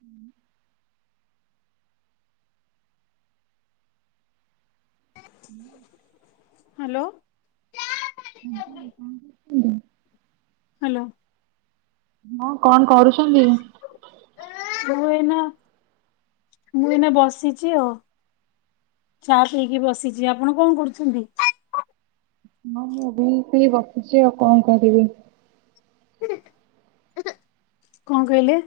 ହୁଁ। ହୁଁ। ହାଲୋ। ଆଜ୍ଞା କଣ କରୁଥିଲେ? ହାଲୋ। ହଁ କଣ କରୁଛନ୍ତି? ମୁଁ ଏଇନା ମୁଁ ଏଇନା ବସିଛି ଆଉ ଚା ପିଇକି ବସିଚି ଆପଣ କଣ କରୁଛନ୍ତି? ହଁ ମୁଁ ବି ପି ବସିଛି ଆଉ କଣ କରିବି। [unintelligible] କଣ କହିଲେ?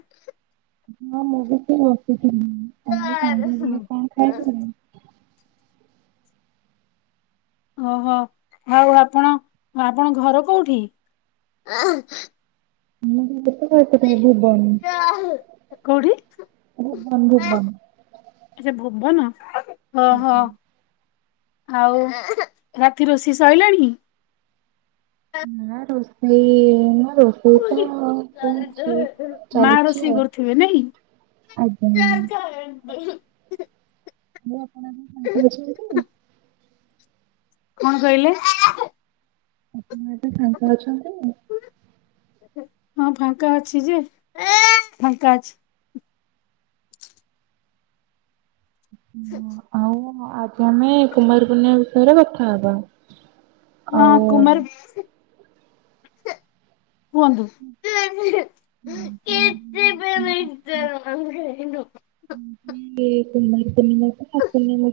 ହଁ ମୁଁ ବି ସେଇ ବସିଥିଲି, ଆଜି ସନ୍ଧ୍ୟାବେଳେ କଣ ଖାଇଥିଲେ? ଓହୋ ଆଉ ଆପଣ ଆପଣ ଘର କୋଉଠି? [unintelligible] ଭୁବନ କୋଉଠି ଭୁବନ ଭୁବନ। ଆଚ୍ଛା ଭୁବନ ଅହୋ। ଆଉ ରାତି ରୋଷେଇ ସଇଲାଣି? ନା ରୋଷେଇ ନା ରୋଷେଇ ତ ହଉଛି। [unintelligible] ମାଁ ଚାଲିଛି ରୋଷେଇ ଆଉ। କରୁଥିବେ ନାଇଁ? ଆଜ୍ଞା। [unintelligible] ମୁଁ ଆପଣ [unintelligible] କଣ କହିଲେ? ଆପଣ ଏବେ ଫାଙ୍କା ଅଛନ୍ତି? ହଁ ଫାଙ୍କା ଅଛି ଯେ, ଫାଙ୍କା ଅଛି। ଆଉ ଆଜି ଆମେ କୁମାର ପୂର୍ଣ୍ଣିମା ବିଷୟରେ କଥା ହବା। ହଁ ଆଉ କୁମାର କୁହନ୍ତୁ କୁମାର ପୂର୍ଣ୍ଣିମା [unintelligible] ଏ କୁମାରପୂର୍ଣ୍ଣିମା କଥା ପୂର୍ଣ୍ଣିମା